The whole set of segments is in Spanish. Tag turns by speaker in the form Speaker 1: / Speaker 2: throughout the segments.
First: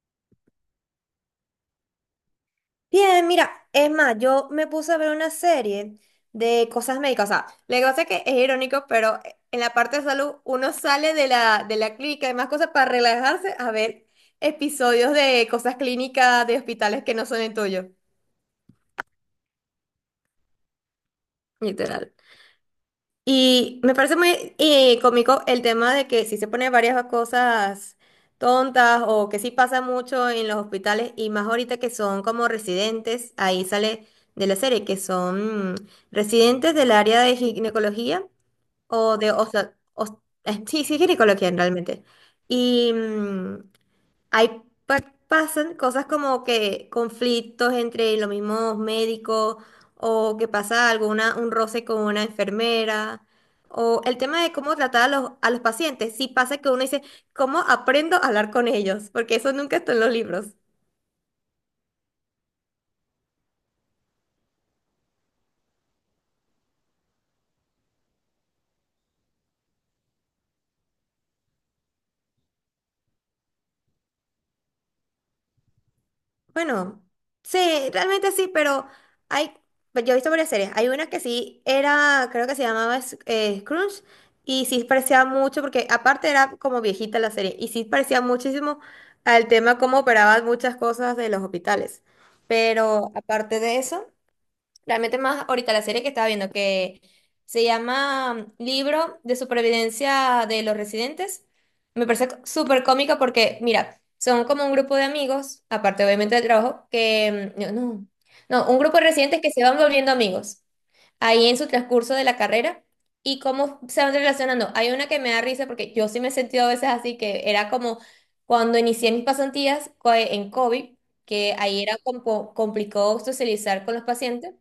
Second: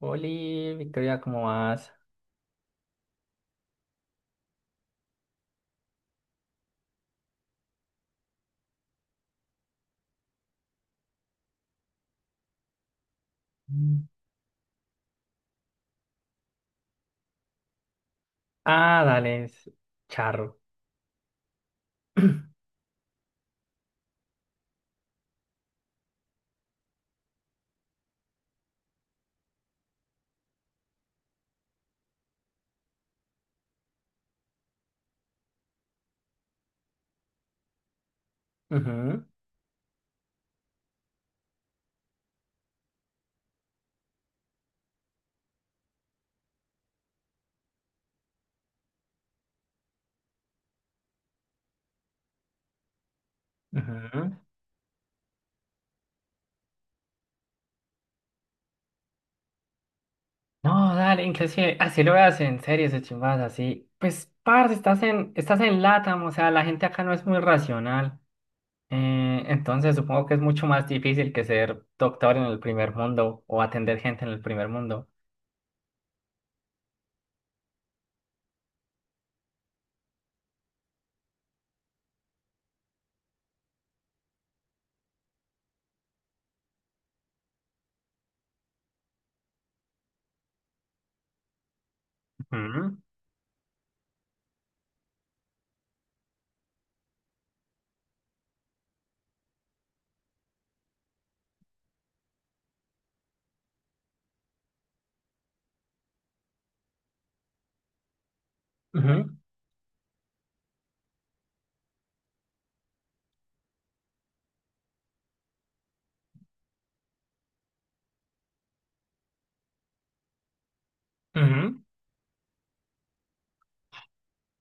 Speaker 1: Oli, Victoria, ¿cómo vas?
Speaker 2: Bien, mira, es más, yo me puse a ver una serie de cosas médicas. O sea, lo que pasa es que es irónico, pero en la parte de salud uno sale de la clínica y demás cosas para relajarse a
Speaker 1: Mm.
Speaker 2: ver episodios de cosas clínicas de hospitales que no son el tuyo.
Speaker 1: Ah, dale, es charro.
Speaker 2: Literal. Y me parece muy cómico el tema de que si se pone varias cosas tontas o que sí pasa mucho en los hospitales y más ahorita que son como residentes, ahí sale de la serie, que son residentes del área de ginecología o
Speaker 1: Ujú,
Speaker 2: sí, sí, ginecología realmente. Y, mm, hay, pa- Pasan cosas como que conflictos entre los mismos médicos o que pasa alguna, un roce con una enfermera o el
Speaker 1: ujú.
Speaker 2: tema de cómo tratar a los pacientes. Sí pasa que uno dice, ¿cómo aprendo a hablar con ellos? Porque eso nunca está en los libros.
Speaker 1: No, dale, inclusive, así lo veas en series o chimbas así. Pues, parce, estás en LATAM, o sea, la gente acá no es muy racional. Entonces supongo que es mucho más difícil que ser doctor en el primer mundo o atender gente en el primer mundo.
Speaker 2: Bueno, sí, realmente sí, pero hay, pues, yo he visto varias series. Hay una que sí era, creo que se llamaba Scrooge, y sí parecía mucho, porque aparte era como viejita la serie, y sí parecía muchísimo al tema cómo operaban muchas cosas de los hospitales.
Speaker 1: Ujú.
Speaker 2: Pero aparte de eso. Realmente más ahorita la serie que estaba viendo, que se llama Libro de Supervivencia de los Residentes. Me parece súper cómica porque, mira, son como un grupo de amigos, aparte obviamente del trabajo, que mm, no, no, no, un grupo de
Speaker 1: Ujú,
Speaker 2: residentes que se van volviendo amigos ahí en su transcurso de la carrera y cómo se van relacionando. Hay una que me da risa porque yo sí me he sentido a veces así, que era como cuando inicié mis pasantías en COVID, que ahí
Speaker 1: ujú.
Speaker 2: era como complicado socializar con los pacientes.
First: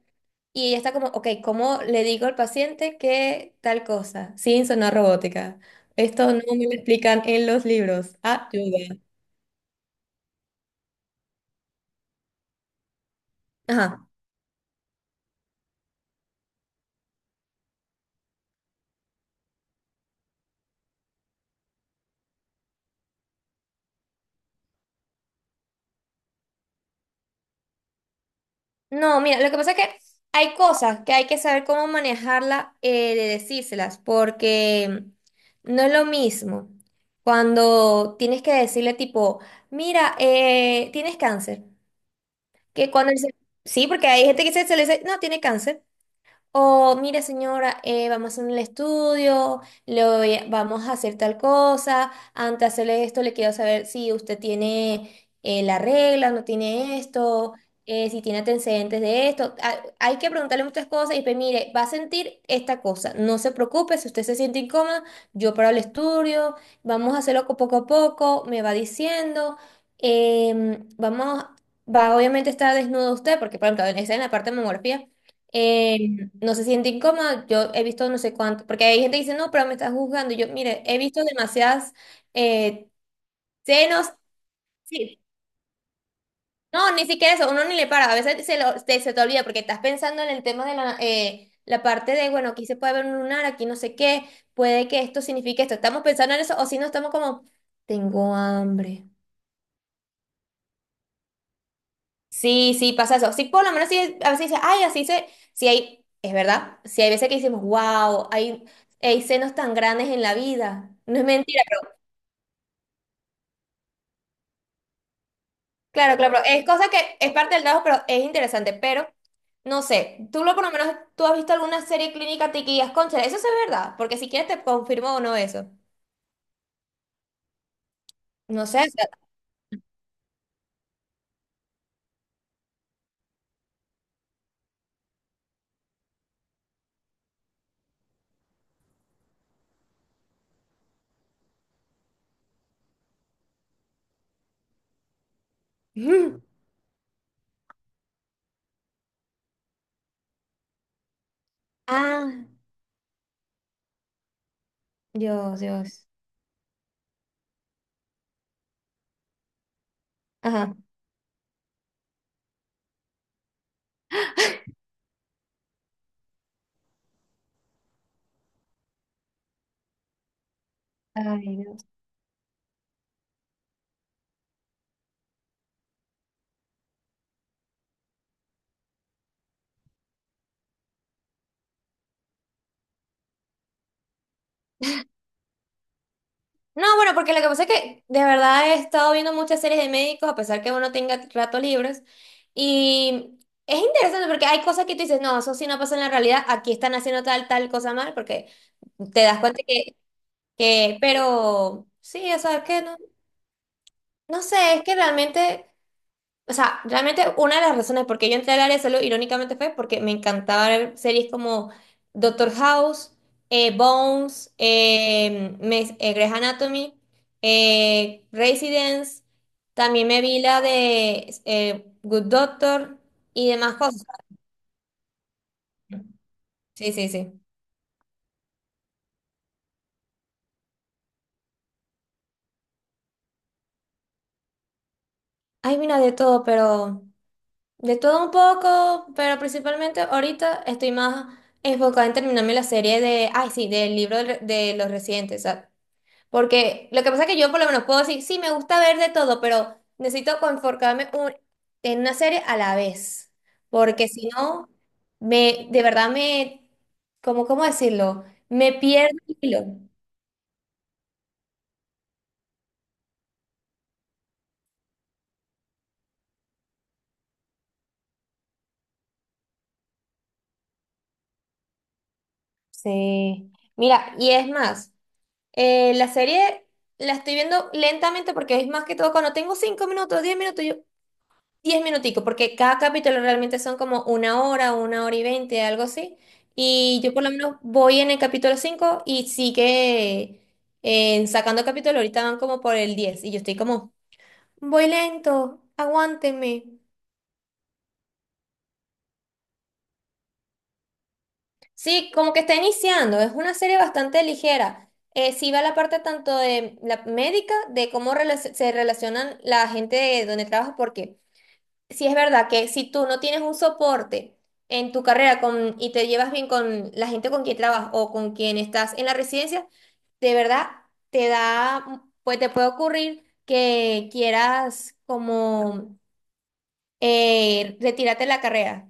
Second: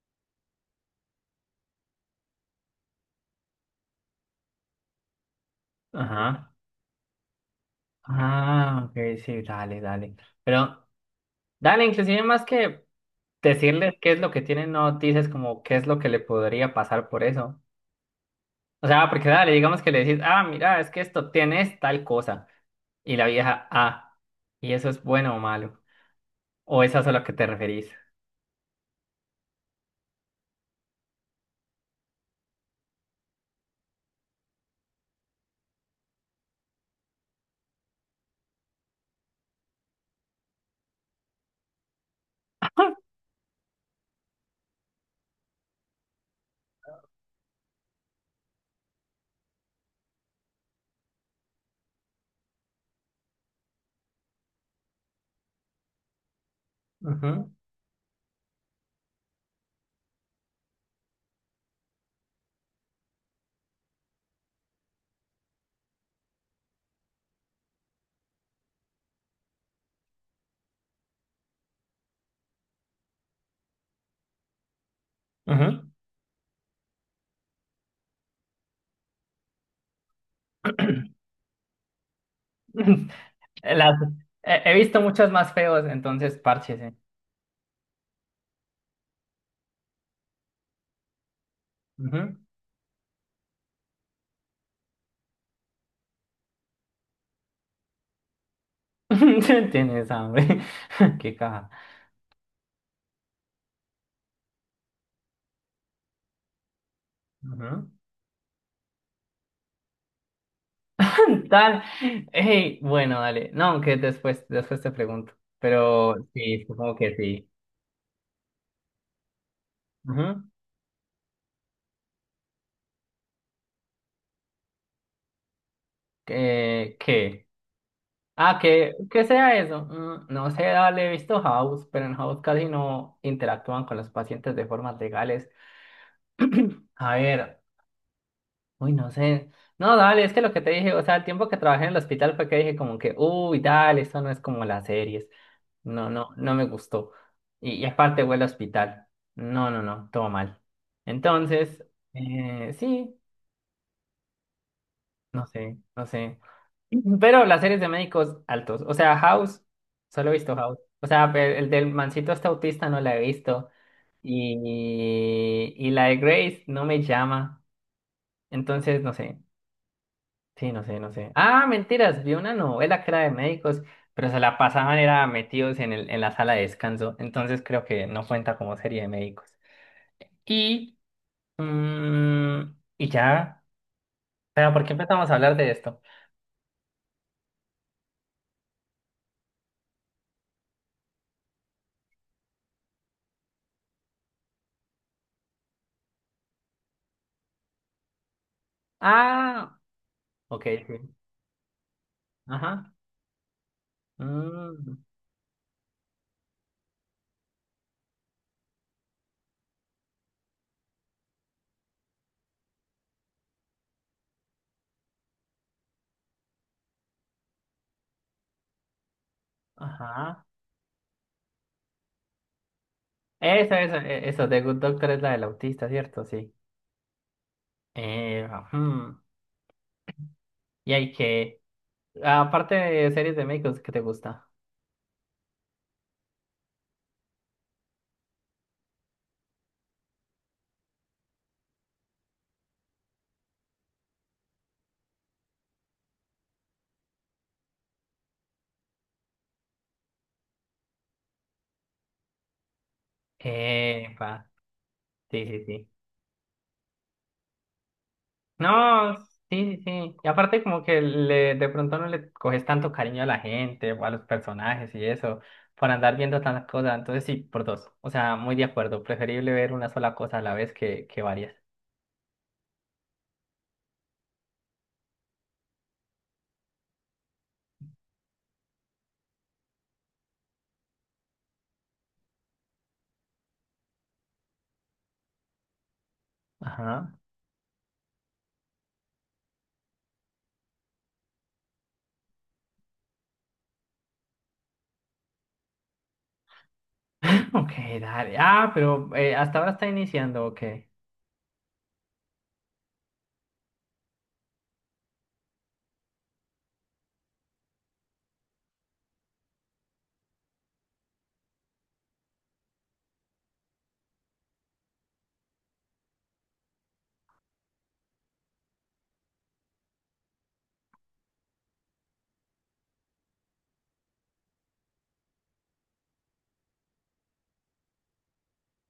Speaker 2: Y ella está como, ok, ¿cómo le digo al paciente que tal cosa? Sin sonar robótica. Esto no
Speaker 1: Ajá.
Speaker 2: me lo explican en los libros.
Speaker 1: Ah, ok,
Speaker 2: Ayuda.
Speaker 1: sí, dale, dale. Pero dale, inclusive más que decirles
Speaker 2: Ajá.
Speaker 1: qué es lo que tienen, no dices como qué es lo que le podría pasar por eso. O sea, porque dale, digamos que le decís, ah, mira, es que esto tienes tal cosa. Y la vieja, ah, ¿y eso es bueno o malo? ¿O es eso a lo que te referís?
Speaker 2: No, mira, lo que pasa es que hay cosas que hay que saber cómo manejarla, de decírselas, porque no es lo mismo cuando tienes que decirle tipo, mira, tienes cáncer, que cuando dice, sí, porque hay gente que se le dice, no, tiene cáncer. O, mire señora, vamos a hacer un estudio, vamos a hacer tal cosa. Antes de hacerle esto, le quiero saber si usted tiene la regla, no tiene esto, si tiene antecedentes de esto. Ah, hay que preguntarle muchas cosas y pues, mire, va a sentir esta cosa. No se preocupe, si usted se siente incómoda, yo paro el estudio, vamos a hacerlo poco a poco, me va diciendo. Vamos, va, obviamente está desnudo usted, porque, por ejemplo, está en la parte de mamografía.
Speaker 1: Ujú, ujú.
Speaker 2: em, no se siente incómoda. Yo he visto no sé cuánto, porque hay gente que dice, no, pero me estás juzgando. Y yo, mire, he visto demasiadas eh,
Speaker 1: Las-
Speaker 2: senos.
Speaker 1: he visto
Speaker 2: Sí.
Speaker 1: muchos más feos, entonces
Speaker 2: No,
Speaker 1: párchese.
Speaker 2: ni siquiera eso, uno ni le para. A veces se te olvida porque estás pensando en el tema de la parte de,
Speaker 1: Ujú.
Speaker 2: bueno, aquí se puede ver un lunar, aquí no sé qué, puede que esto signifique esto. Estamos pensando en eso, o si no, estamos como, tengo hambre.
Speaker 1: Tienes hambre. Qué caja.
Speaker 2: Sí, sí, pasa eso. Sí, por lo menos sí, a veces dice, ay, así se, sí hay, es verdad, sí hay veces que decimos,
Speaker 1: Ujú.
Speaker 2: wow, hay senos tan grandes en la vida. No es mentira,
Speaker 1: Tal. Hey, bueno, dale. No, aunque después, después te pregunto. Pero
Speaker 2: claro, claro, pero
Speaker 1: sí,
Speaker 2: es cosa
Speaker 1: supongo que
Speaker 2: que es
Speaker 1: sí.
Speaker 2: parte del trabajo, pero es interesante, pero no sé, tú
Speaker 1: Ujú.
Speaker 2: lo por lo menos, tú has visto alguna serie clínica te guías, concha, eso sí es verdad, porque si quieres te confirmo o no eso.
Speaker 1: ¿Qué? Ah,
Speaker 2: No sé, o
Speaker 1: que,
Speaker 2: sea,
Speaker 1: ¿qué sea eso? Mm, no sé, dale, he visto House, pero en House casi no interactúan con los pacientes de formas legales. A ver, uy, no sé. No, dale, es que lo que te dije, o sea, el tiempo que trabajé en el hospital fue que dije como que, uy, dale, esto no es como las series. No, no, no me gustó. Y aparte huele a hospital. No, no, no, todo mal. Entonces,
Speaker 2: Ah,
Speaker 1: sí, no
Speaker 2: Dios,
Speaker 1: sé, no
Speaker 2: Dios.
Speaker 1: sé. Pero las series de médicos altos. O sea, House, solo he visto
Speaker 2: Ajá.
Speaker 1: House. O sea, el del mancito este autista no la he visto. Y la de Grace no me llama. Entonces, no sé. Sí, no sé, no sé.
Speaker 2: Ay,
Speaker 1: Ah,
Speaker 2: no.
Speaker 1: mentiras, vi una novela que era de médicos, pero se la pasaban, era metidos en la sala de descanso. Entonces creo que no cuenta como serie de médicos. Y, mm, y ya. Pero, ¿por qué empezamos a hablar de esto?
Speaker 2: No, bueno, porque lo que pasa es que de verdad he estado viendo muchas series de médicos, a pesar que uno tenga ratos libres. Y es interesante porque hay cosas que tú dices, no, eso sí no pasa en la realidad, aquí están haciendo tal, tal cosa mal, porque te das cuenta
Speaker 1: Ah, ok, sí.
Speaker 2: que pero sí, o sea, es que
Speaker 1: Ajá.
Speaker 2: no, no sé, es
Speaker 1: mm,
Speaker 2: que realmente. O sea, realmente una de las razones por qué yo entré al área de salud irónicamente fue porque me encantaba ver series como Doctor House, Bones, Grey's Anatomy, Residence, también me vi
Speaker 1: ajá.
Speaker 2: la de Good Doctor y
Speaker 1: Eso,
Speaker 2: demás
Speaker 1: eso,
Speaker 2: cosas.
Speaker 1: e- eso. The Good Doctor es la del autista, ¿cierto? Sí.
Speaker 2: Sí, sí, sí.
Speaker 1: Ujú. Y hay que. Aparte de series de médicos, ¿qué te gusta?
Speaker 2: Ay, mira, de todo, pero de todo un poco, pero principalmente ahorita estoy más enfocada en terminarme la serie de, ay, sí, del libro del re- de los residentes. Porque lo que pasa es que yo por lo menos puedo decir, sí, me gusta ver de todo, pero necesito en una serie a la vez. Porque si
Speaker 1: Pa.
Speaker 2: no,
Speaker 1: Sí, sí,
Speaker 2: de
Speaker 1: sí.
Speaker 2: verdad me, ¿cómo, cómo decirlo? Me pierdo
Speaker 1: No,
Speaker 2: el hilo.
Speaker 1: sí, sí, sí. Y aparte como que le, de pronto no le coges tanto cariño a la gente o a los personajes y eso, por andar viendo tantas cosas. Entonces sí, por dos. O sea, muy de acuerdo. Preferible ver una sola cosa a la vez que varias.
Speaker 2: Sí. Mira, y es más, la serie la estoy viendo lentamente porque es más que todo cuando tengo 5 minutos, 10 minutos, yo, 10 minuticos, porque cada capítulo realmente son como una hora, 1 hora y 20, algo así. Y
Speaker 1: Ajá.
Speaker 2: yo por lo menos voy en el capítulo 5 y sigue sacando capítulo. Ahorita van como por el 10 y yo estoy como, voy lento, aguántenme.
Speaker 1: Ok, dale. Ah, pero hasta ahora está iniciando, ok.
Speaker 2: Sí, como que está iniciando. Es una serie bastante ligera. Sí va la parte tanto de la médica, de cómo se relacionan la gente de donde trabaja, porque sí, es verdad que si tú no tienes un soporte en tu carrera y te llevas bien con la gente con quien trabajas o con quien estás en la residencia, de verdad te da, pues te puede ocurrir que quieras como retirarte de la carrera.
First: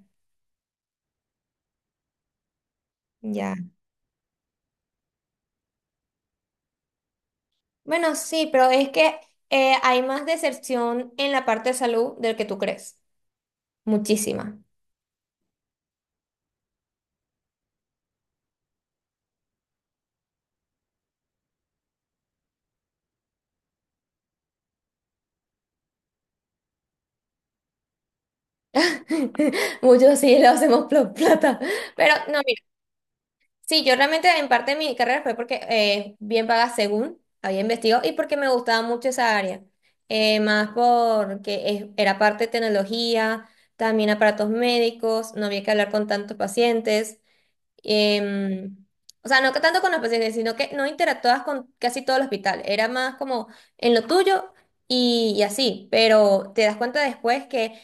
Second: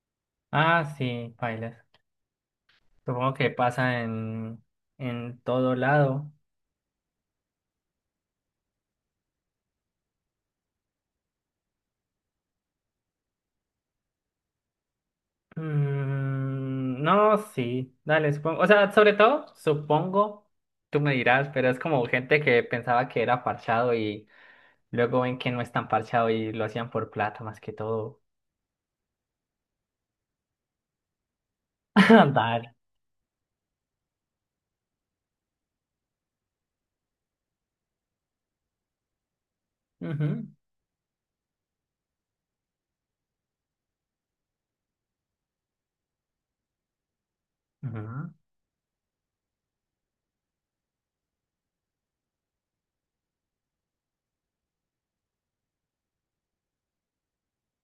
Speaker 1: Ah, sí, bailes. Supongo que
Speaker 2: Ya.
Speaker 1: pasa en todo lado.
Speaker 2: Bueno, sí, pero es que hay más deserción en la parte de salud del que tú crees. Muchísima.
Speaker 1: Mm, no, sí, dale, supongo. O sea, sobre todo, supongo, tú me dirás, pero es como gente que pensaba que era parchado y luego ven que no es tan parchado y lo hacían por plata más que todo.
Speaker 2: Muchos sí lo hacemos plata. Pero no, mira.
Speaker 1: Dale.
Speaker 2: Sí, yo realmente en parte de mi carrera fue porque bien paga según había investigado y porque me gustaba mucho esa área.
Speaker 1: Ujú,
Speaker 2: Más porque era parte de tecnología, también aparatos médicos, no había que hablar con tantos pacientes.
Speaker 1: ujú.
Speaker 2: em, o sea, no que tanto con los pacientes, sino que no interactuabas con casi todo el hospital. Era más como en lo tuyo y así. Pero te das cuenta después que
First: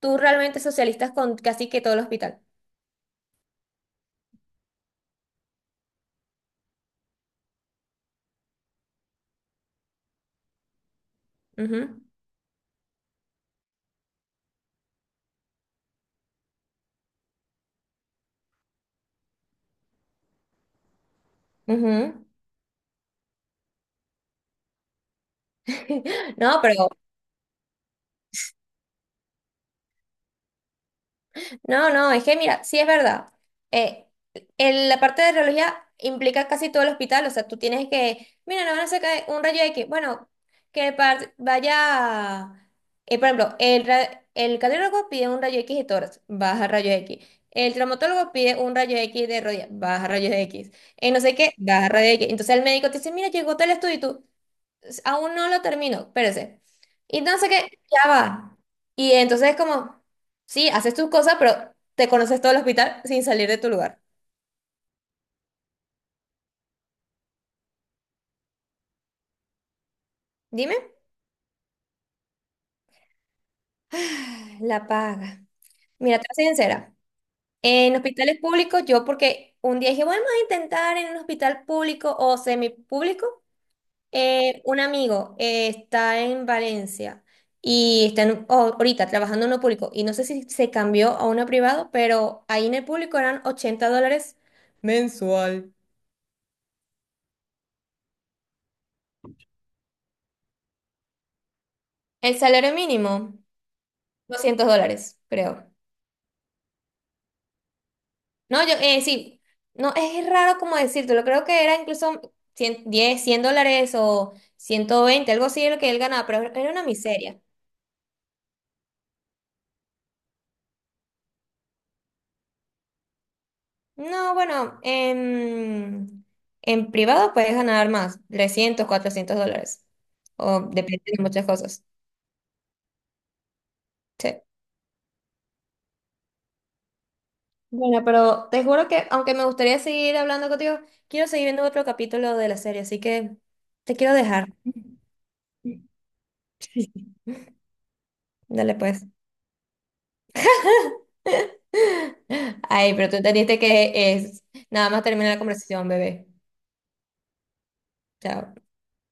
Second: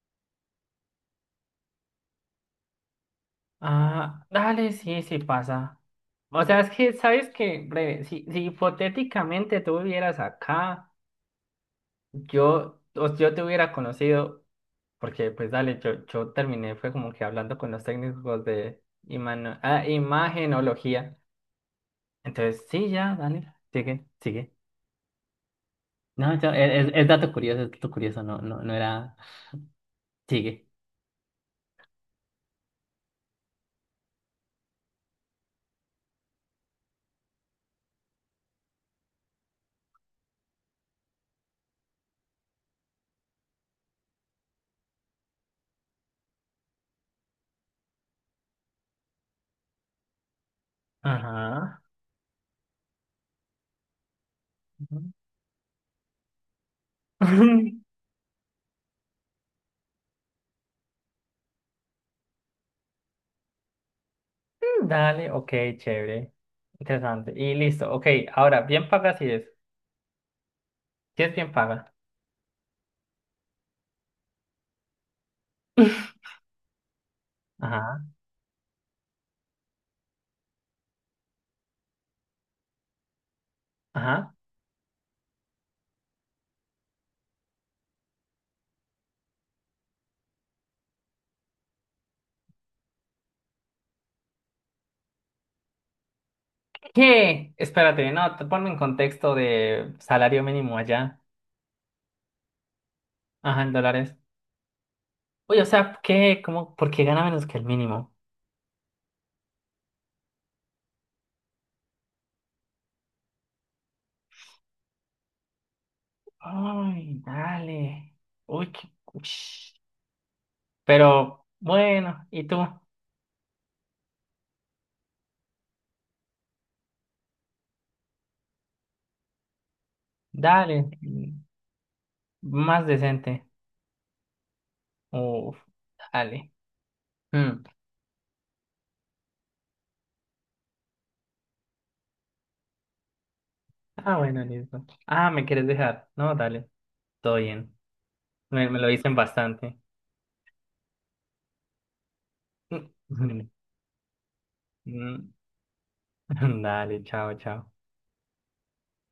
Speaker 2: tú realmente socialistas con casi que todo el hospital.
Speaker 1: Ah, dale, sí, sí pasa. O sea, es que, ¿sabes qué? Breve, si hipotéticamente tú vivieras acá,
Speaker 2: Ujú,
Speaker 1: yo te hubiera conocido. Porque, pues, dale, yo terminé, fue como que hablando con los técnicos de ah, imagenología.
Speaker 2: ujú.
Speaker 1: Entonces, sí, ya, dale, sigue, sigue. No,
Speaker 2: No, pero
Speaker 1: es dato curioso, no, no, no era. Sigue.
Speaker 2: no, no, es que mira, sí es verdad. Eh, la parte de radiología implica casi todo el hospital, o sea, tú tienes que, mira, no van a sacar un rayo X, bueno, vaya, por ejemplo, el, ra- el cardiólogo pide un rayo X de tórax, baja rayo X. El traumatólogo pide un rayo X de rodilla, baja rayo X. No sé qué,
Speaker 1: Ajá.
Speaker 2: baja rayo X. Entonces el médico te dice, mira, llegó tal estudio,
Speaker 1: Ujú.
Speaker 2: aún no lo termino, espérese. Y no sé, ya va. Y entonces es como, sí, haces tus cosas, pero te conoces todo el hospital sin salir de tu lugar.
Speaker 1: Dale, ok, chévere. Interesante. Y listo, ok. Ahora, bien paga si es.
Speaker 2: Dime,
Speaker 1: Si es bien paga.
Speaker 2: la paga. Mira, te voy a ser sincera. En
Speaker 1: Ajá,
Speaker 2: hospitales públicos, yo porque un día dije, bueno, vamos a intentar en un hospital público o semipúblico.
Speaker 1: ajá.
Speaker 2: Un amigo está en Valencia y oh, ahorita trabajando en uno público y no sé si se cambió a uno privado, pero ahí en el público eran $80 mensual.
Speaker 1: ¿Qué? Espérate, no, te ponme en contexto de salario mínimo allá.
Speaker 2: El salario mínimo,
Speaker 1: Ajá, en dólares.
Speaker 2: $200,
Speaker 1: Uy, o
Speaker 2: creo.
Speaker 1: sea, ¿qué? ¿Cómo? ¿Por qué gana menos que el mínimo?
Speaker 2: No, yo, sí, no, es raro como decírtelo, creo que era incluso $110 o 120 algo así de lo que él ganaba, pero era una
Speaker 1: Ay,
Speaker 2: miseria.
Speaker 1: dale. Uy, qué... ush. Pero bueno, ¿y tú?
Speaker 2: No, bueno, en privado puedes ganar más, 300, $400, o
Speaker 1: Dale.
Speaker 2: depende de muchas cosas.
Speaker 1: Más decente.
Speaker 2: Sí.
Speaker 1: Uf, dale. Mm.
Speaker 2: Bueno, pero te juro que, aunque me gustaría seguir hablando contigo, quiero seguir viendo otro capítulo de la serie, así que te quiero
Speaker 1: Ah, bueno,
Speaker 2: dejar.
Speaker 1: listo. Ah, ¿me quieres dejar? No, dale.
Speaker 2: Sí.
Speaker 1: Todo bien. Me,
Speaker 2: Dale
Speaker 1: me lo
Speaker 2: pues.
Speaker 1: dicen bastante.
Speaker 2: Ay, pero tú entendiste que es nada más
Speaker 1: Mm,
Speaker 2: terminar la conversación, bebé.
Speaker 1: Dale, chao, chao.
Speaker 2: Chao.